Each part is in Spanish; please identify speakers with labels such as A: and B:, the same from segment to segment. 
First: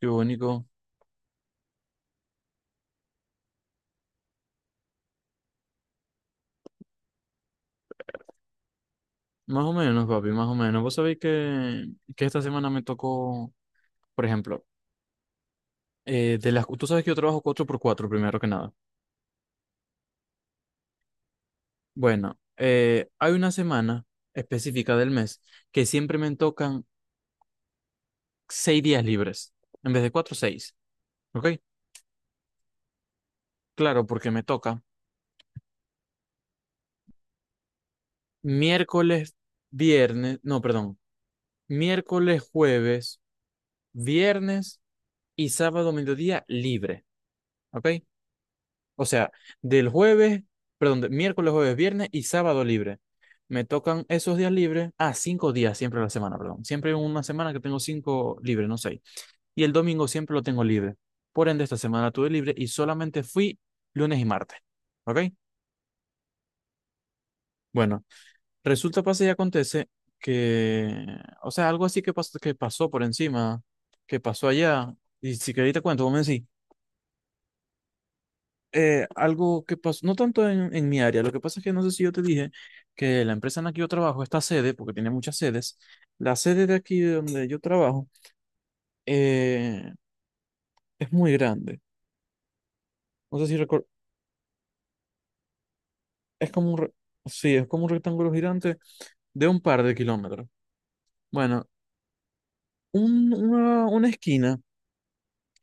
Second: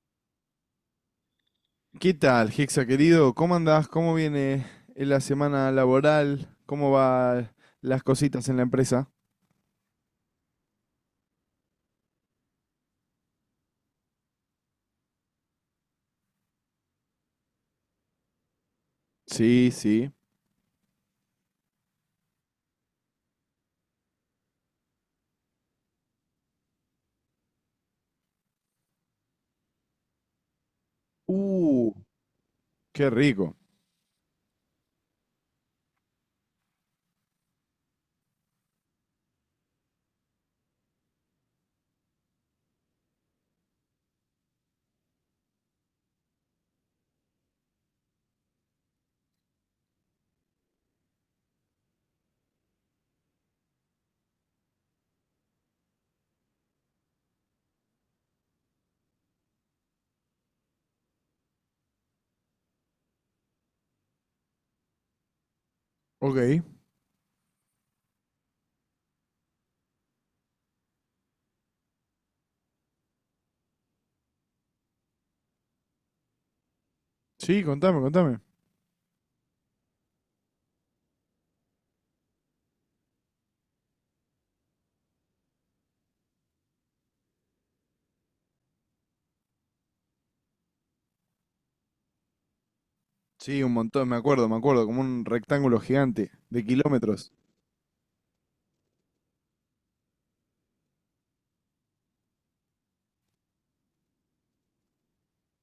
A: Qué bonito.
B: ¿Qué tal, Hexa querido? ¿Cómo andás? ¿Cómo viene la semana laboral? ¿Cómo van las cositas en la empresa?
A: Más o menos, papi, más o menos. Vos sabéis que esta semana me tocó, por ejemplo, tú sabes que yo trabajo cuatro por cuatro primero que nada.
B: Sí, sí.
A: Bueno, hay una semana específica del mes que siempre me tocan seis días libres, en vez de cuatro, seis. ¿Ok?
B: Uh, qué rico.
A: Claro, porque me toca miércoles, viernes, no, perdón, miércoles, jueves, viernes y sábado, mediodía libre. ¿Ok? O sea, del jueves, perdón, de miércoles, jueves, viernes y sábado libre. Me tocan esos días libres. Ah, cinco días siempre a la semana, perdón. Siempre hay una semana que tengo cinco libres, no seis. Y el domingo siempre lo tengo libre. Por ende, esta semana tuve libre y solamente fui lunes y martes. ¿Ok?
B: Ok.
A: Bueno, resulta, pasa y acontece que, o sea, algo así que pasó por encima, que pasó allá. Y si queréis te cuento, vos me decís.
B: Sí, contame, contame.
A: Algo que pasó, no tanto en mi área, lo que pasa es que no sé si yo te dije que la empresa en la que yo trabajo, esta sede, porque tiene muchas sedes, la sede de aquí de donde yo trabajo eh, es muy grande. No sé si
B: Sí, un
A: recuerdo,
B: montón, me acuerdo, como un rectángulo gigante
A: es
B: de
A: como un, re-
B: kilómetros.
A: sí, es como un rectángulo gigante de un par de kilómetros. Bueno, una esquina,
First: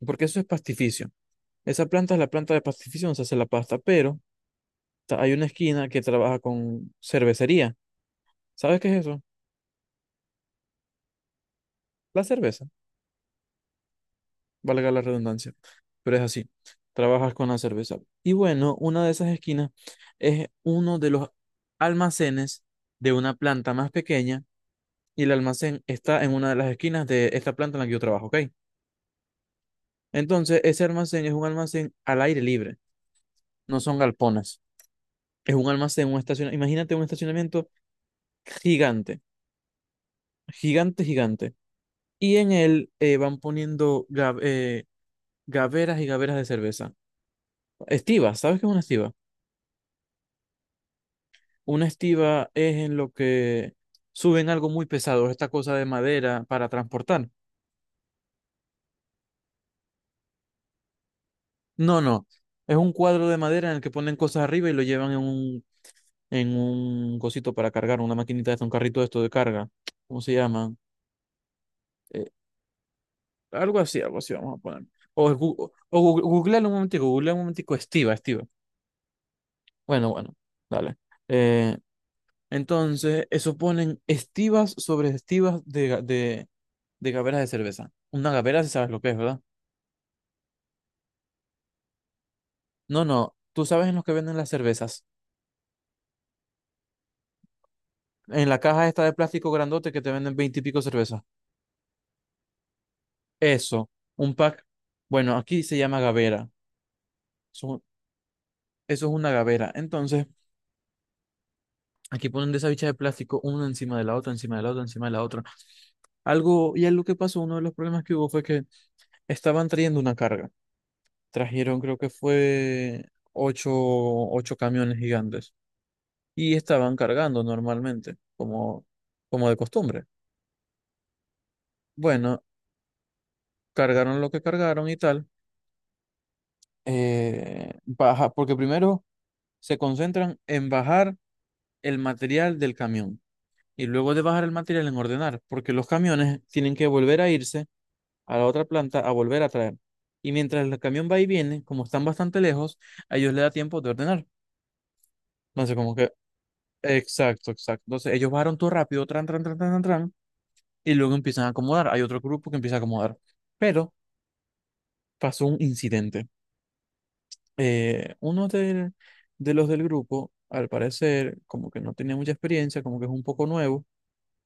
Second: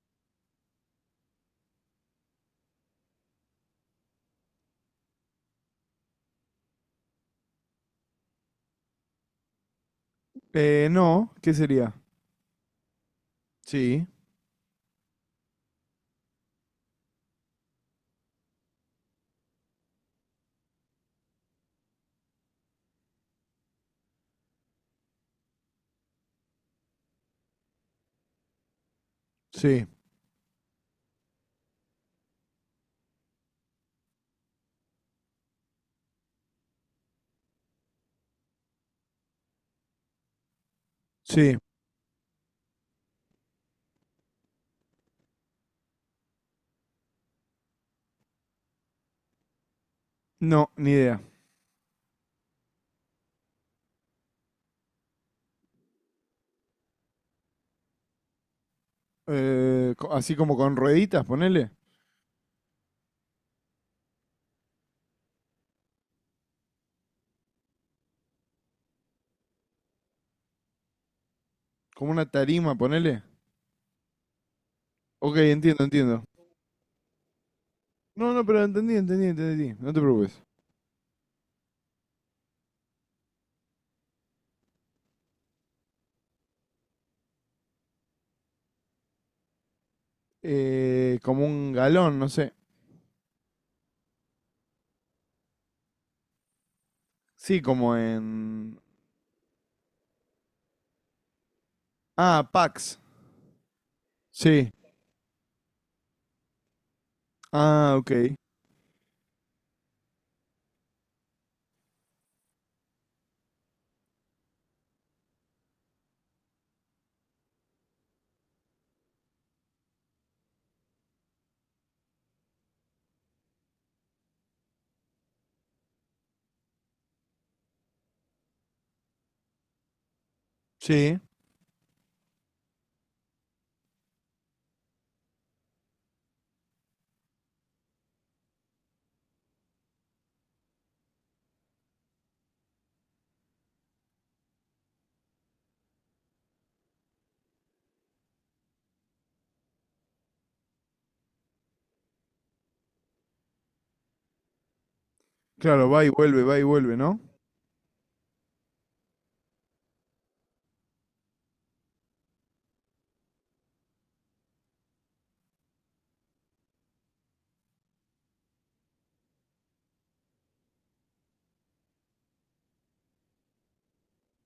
A: porque eso es pastificio. Esa planta es la planta de pastificio donde se hace la pasta, pero hay una esquina que trabaja con cervecería. ¿Sabes qué es eso?
B: No, ¿qué sería?
A: La cerveza.
B: Sí,
A: Valga la redundancia, pero es así, trabajas con la cerveza. Y bueno, una de esas esquinas es uno de los almacenes de una planta más pequeña y el almacén está en una de las esquinas de esta planta en la que yo trabajo, ¿ok?
B: sí,
A: Entonces, ese almacén es un almacén al aire libre, no son galpones, es un almacén, un estacionamiento, imagínate un estacionamiento gigante, gigante, gigante.
B: sí.
A: Y en él van poniendo gaveras y gaveras de cerveza. Estiva, ¿sabes qué es una estiva?
B: No, ni idea.
A: Una estiva es en lo que suben algo muy pesado, esta cosa de madera para transportar.
B: Así como con rueditas, ponele.
A: No, no. Es un cuadro de madera en el que ponen cosas arriba y lo llevan en un cosito para cargar, una maquinita de un carrito de esto de carga. ¿Cómo se llama?
B: Como una
A: Eh,
B: tarima, ponele.
A: Algo así, algo así vamos a poner. O, es
B: Ok,
A: gu-
B: entiendo,
A: o gu-
B: entiendo.
A: googlealo un momentico, estiva,
B: No,
A: estiva.
B: no, pero entendí, entendí, entendí. No te
A: Bueno, bueno,
B: preocupes.
A: dale. Eh, entonces, eso ponen estivas sobre estivas de gaveras de cerveza. Una gavera, si sabes lo que es, ¿verdad?
B: Como un galón, no sé.
A: No, no, tú sabes en los que venden las cervezas.
B: Sí, como
A: En la
B: en...
A: caja esta de plástico grandote que te venden 20 y pico cervezas.
B: Ah, Pax.
A: Eso, un pack.
B: Sí.
A: Bueno, aquí se llama gavera. Eso,
B: Ah, ok.
A: eso es una gavera. Entonces, aquí ponen de esa bicha de plástico una encima de la otra, encima de la otra, encima de la otra. Algo, y algo que pasó, uno de los problemas que hubo fue que estaban trayendo una carga. Trajeron, creo que fue ocho camiones gigantes. Y estaban cargando normalmente, como de costumbre.
B: Sí.
A: Bueno, cargaron lo que cargaron y tal, baja, porque primero se concentran en bajar el material del camión y luego de bajar el material en ordenar, porque los camiones tienen que volver a irse a la otra planta a volver a traer. Y mientras el camión va y viene, como están bastante lejos, a ellos les da tiempo de ordenar. Entonces,
B: Claro,
A: como que,
B: va y vuelve, ¿no?
A: exacto, exacto. Entonces, ellos bajaron todo rápido, tran, tran, tran, tran, tran, tran, y luego empiezan a acomodar. Hay otro grupo que empieza a acomodar. Pero pasó un incidente. eh, uno del- de los del grupo, al parecer, como que no tenía mucha experiencia, como que es un poco nuevo,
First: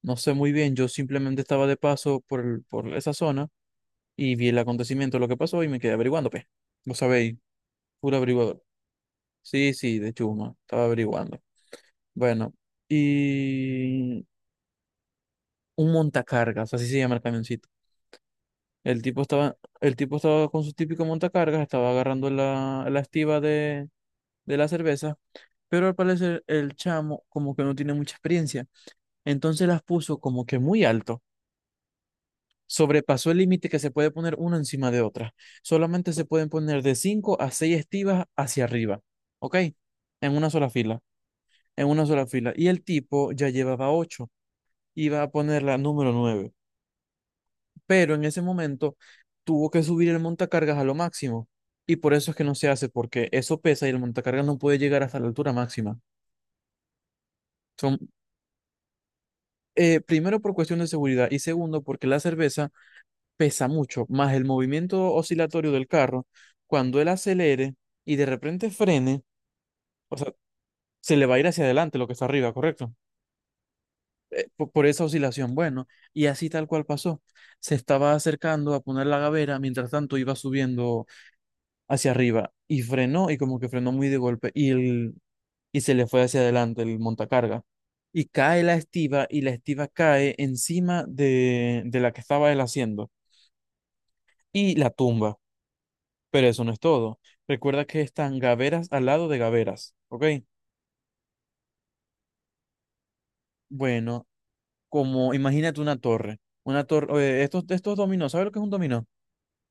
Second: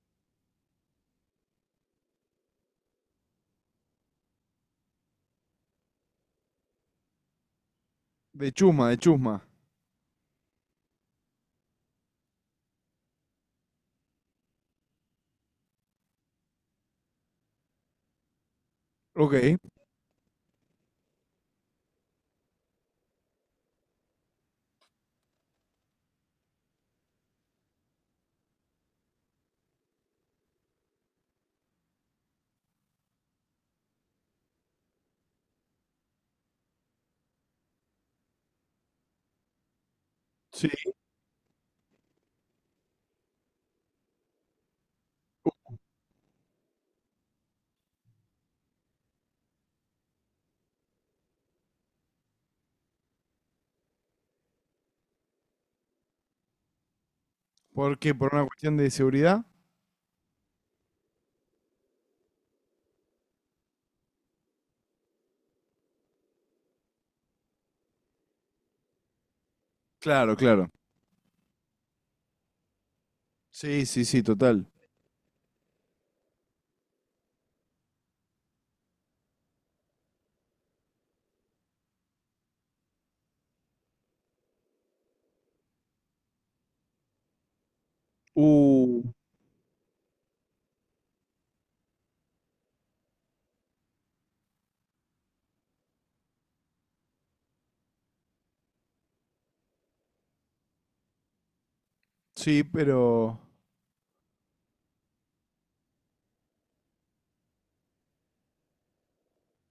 A: no sé muy bien, yo simplemente estaba de paso por, por esa zona y vi el acontecimiento, lo que pasó y me quedé averiguando, pues, vos sabéis, puro
B: De
A: averiguador.
B: chusma, de chusma.
A: Sí, sí, de chuma, estaba averiguando. Bueno, y un montacargas, así se llama el camioncito. El tipo
B: Ok.
A: estaba, el tipo estaba con su típico montacargas, estaba agarrando la estiba de la cerveza, pero al parecer el chamo como que no tiene mucha experiencia. Entonces las puso como que muy alto. Sobrepasó el límite que se puede poner una encima de otra. Solamente se pueden poner de 5 a 6 estivas hacia arriba. ¿Ok? En una sola
B: Sí.
A: fila. En una sola fila. Y el tipo ya llevaba ocho. Iba a poner la número nueve, pero en ese momento tuvo que subir el montacargas a lo máximo. Y por eso es que no se hace, porque eso pesa y el montacargas no puede llegar hasta la altura máxima. Son,
B: ¿Por qué? ¿Por una cuestión de seguridad?
A: primero por cuestión de seguridad y segundo porque la cerveza pesa mucho, más el movimiento oscilatorio del carro, cuando él acelere y de repente frene, o sea,
B: Claro, claro.
A: se le va a ir hacia adelante lo que está arriba, ¿correcto?
B: Sí, sí, sí, total.
A: Por esa oscilación, bueno, y así tal cual pasó. Se estaba acercando a poner la gavera, mientras tanto iba subiendo hacia arriba y frenó y como que frenó muy de golpe y se le fue hacia adelante el montacarga. Y cae la
B: Uh,
A: estiba y la estiba cae encima de la que estaba él haciendo y la tumba. Pero eso no es todo. Recuerda que están gaveras al lado de gaveras, ¿ok?
B: sí, pero...
A: Bueno, como imagínate una torre. Una torre, estos dominó, ¿sabes lo que es un dominó?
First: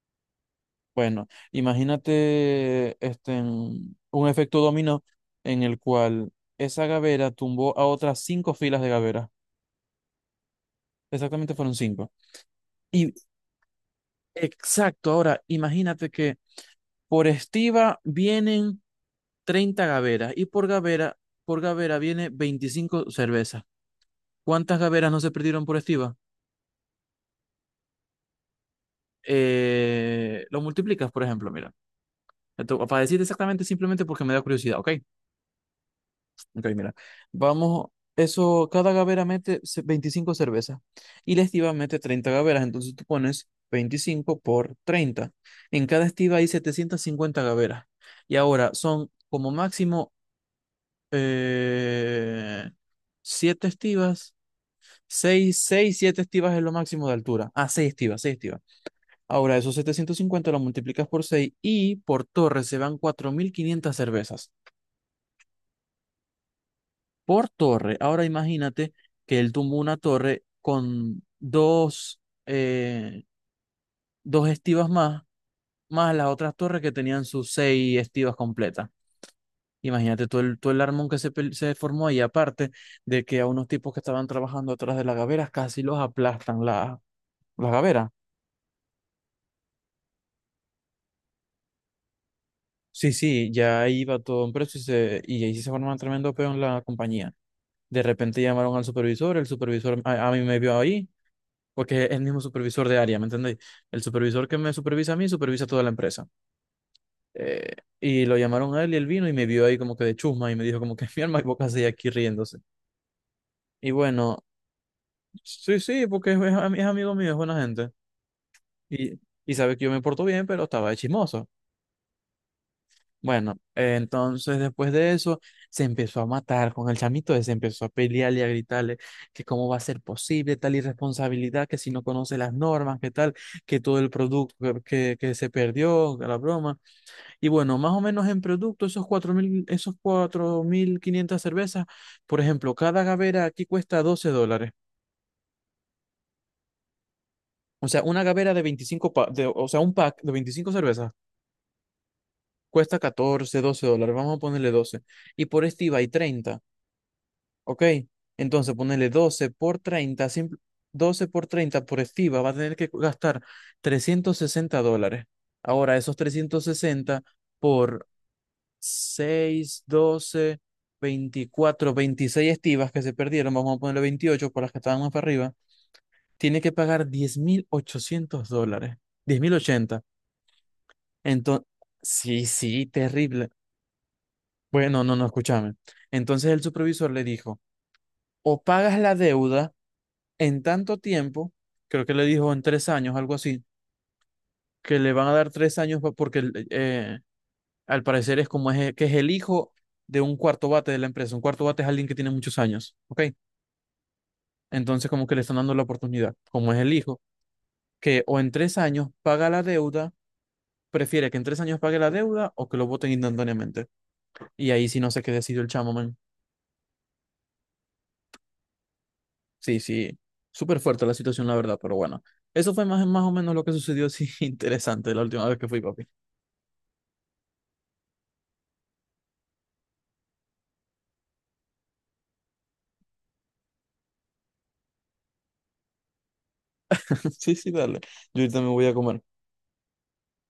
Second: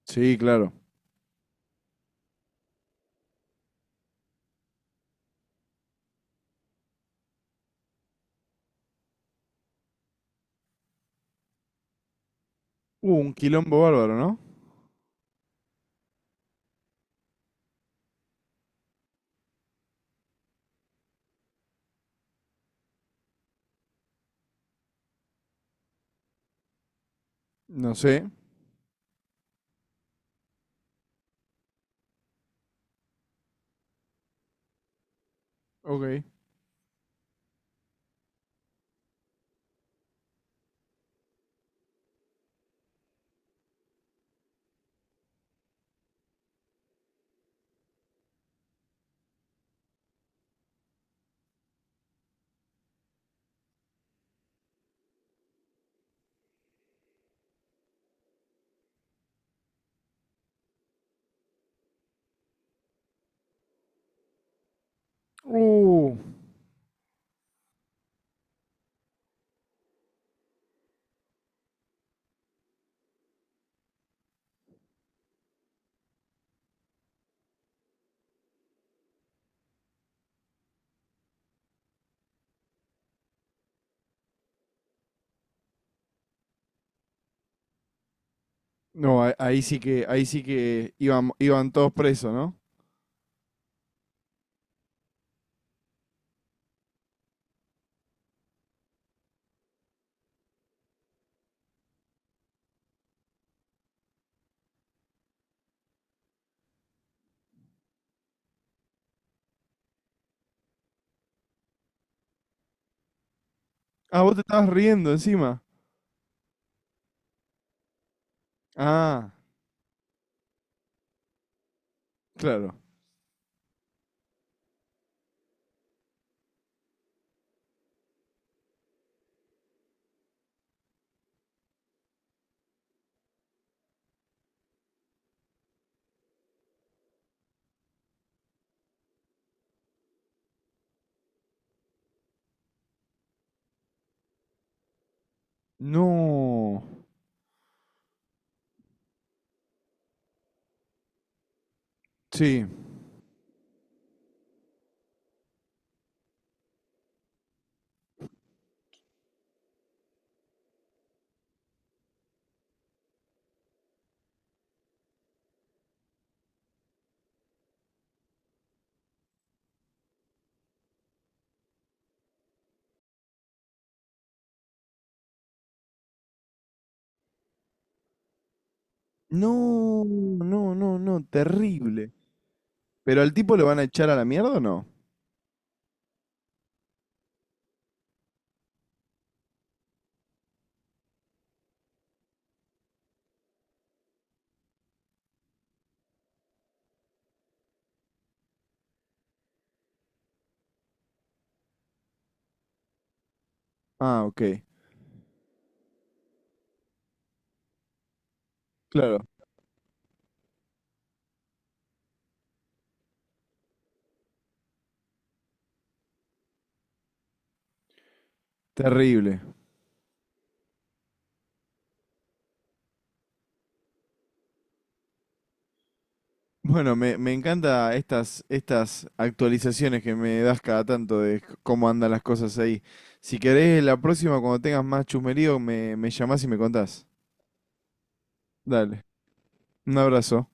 B: Sí, claro.
A: Bueno, imagínate este, en un efecto dominó en el cual esa gavera tumbó a otras cinco filas de gaveras. Exactamente fueron cinco. Y
B: Un quilombo bárbaro, ¿no?
A: exacto, ahora imagínate que por estiva vienen 30 gaveras y por gavera viene 25 cervezas. ¿Cuántas gaveras no se perdieron por estiva?
B: No sé.
A: Lo multiplicas, por ejemplo, mira. Para decirte exactamente, simplemente porque me da curiosidad, ¿ok?
B: Ok.
A: Ok, mira. Vamos, eso, cada gavera mete 25 cervezas y la estiva mete 30 gaveras, entonces tú pones 25 por 30. En cada estiva hay 750 gaveras. Y ahora son como máximo eh, 7 estivas, 7 estivas es lo máximo de altura. Ah, seis estivas. Ahora esos 750 lo multiplicas por 6 y por torre se van 4.500 cervezas.
B: Uh.
A: Por torre. Ahora imagínate que él tumbó una torre con eh, dos estivas más, más las otras torres que tenían sus seis estivas completas. Imagínate todo todo el armón que se formó ahí, aparte de que a unos tipos que estaban trabajando atrás de las gaveras casi los aplastan las gaveras.
B: No, ahí sí que iban, iban todos presos, ¿no?
A: Sí, sí, ya ahí iba todo en precio y ahí sí se formó un tremendo peo en la compañía. De repente llamaron al supervisor, el supervisor a mí me vio ahí. Porque es el mismo supervisor de área, ¿me entendéis? El supervisor que me supervisa a mí, supervisa toda la empresa. Eh, y lo llamaron a él y él vino y me vio ahí como que de chusma y me dijo como que mi alma y boca así aquí riéndose. Y
B: Ah, vos te
A: bueno,
B: estabas riendo encima.
A: sí, sí, porque es amigo mío, es buena gente. Y,
B: Ah,
A: y sabe que yo me porto bien, pero estaba de chismoso.
B: claro.
A: Bueno, entonces después de eso se empezó a matar con el chamito ese, empezó a pelearle y a gritarle que cómo va a ser posible tal irresponsabilidad, que si no conoce las normas, que tal, que todo el producto que se perdió, que la broma. Y bueno, más o menos en producto, esos 4.500 cervezas, por ejemplo, cada gavera aquí cuesta $12.
B: No.
A: O sea, una gavera de 25 o sea, un pack de 25 cervezas
B: Sí.
A: cuesta 14 $12. Vamos a ponerle 12. Y por este iba y treinta. Ok, entonces ponerle 12 por 30, 12 por 30 por estiva, va a tener que gastar $360. Ahora, esos 360 por 6, 12, 24, 26 estivas que se perdieron, vamos a ponerle 28 por las que estaban más para arriba, tiene que pagar $10.800, diez mil
B: No,
A: ochenta.
B: no, no, no,
A: Entonces,
B: terrible.
A: sí, sí,
B: ¿Pero al
A: terrible.
B: tipo lo van a echar a la mierda o no?
A: Bueno, no, no, escúchame. Entonces el supervisor le dijo: o pagas la deuda en tanto tiempo, creo que le dijo en 3 años, algo así, que le van a dar 3 años porque al parecer es como es, que es el hijo de un cuarto bate de la empresa. Un cuarto bate es alguien que tiene muchos años, ¿ok?
B: Ah, ok.
A: Entonces como que le están dando la oportunidad, como es el hijo, que o en 3 años
B: Claro,
A: paga la deuda, prefiere que en 3 años pague la deuda o que lo voten instantáneamente. Y ahí sí no sé qué decidió el chamo, man.
B: terrible.
A: Sí, sí, súper fuerte la situación, la verdad, pero bueno, eso fue más, más o menos lo que sucedió, sí, interesante la última vez que fui, papi.
B: Bueno, me encanta estas, estas actualizaciones que me das cada tanto de cómo andan las cosas ahí. Si querés, la próxima, cuando tengas más chusmerío, me llamás y me contás.
A: Sí, sí, dale, yo ahorita me voy a
B: Dale,
A: comer.
B: un abrazo.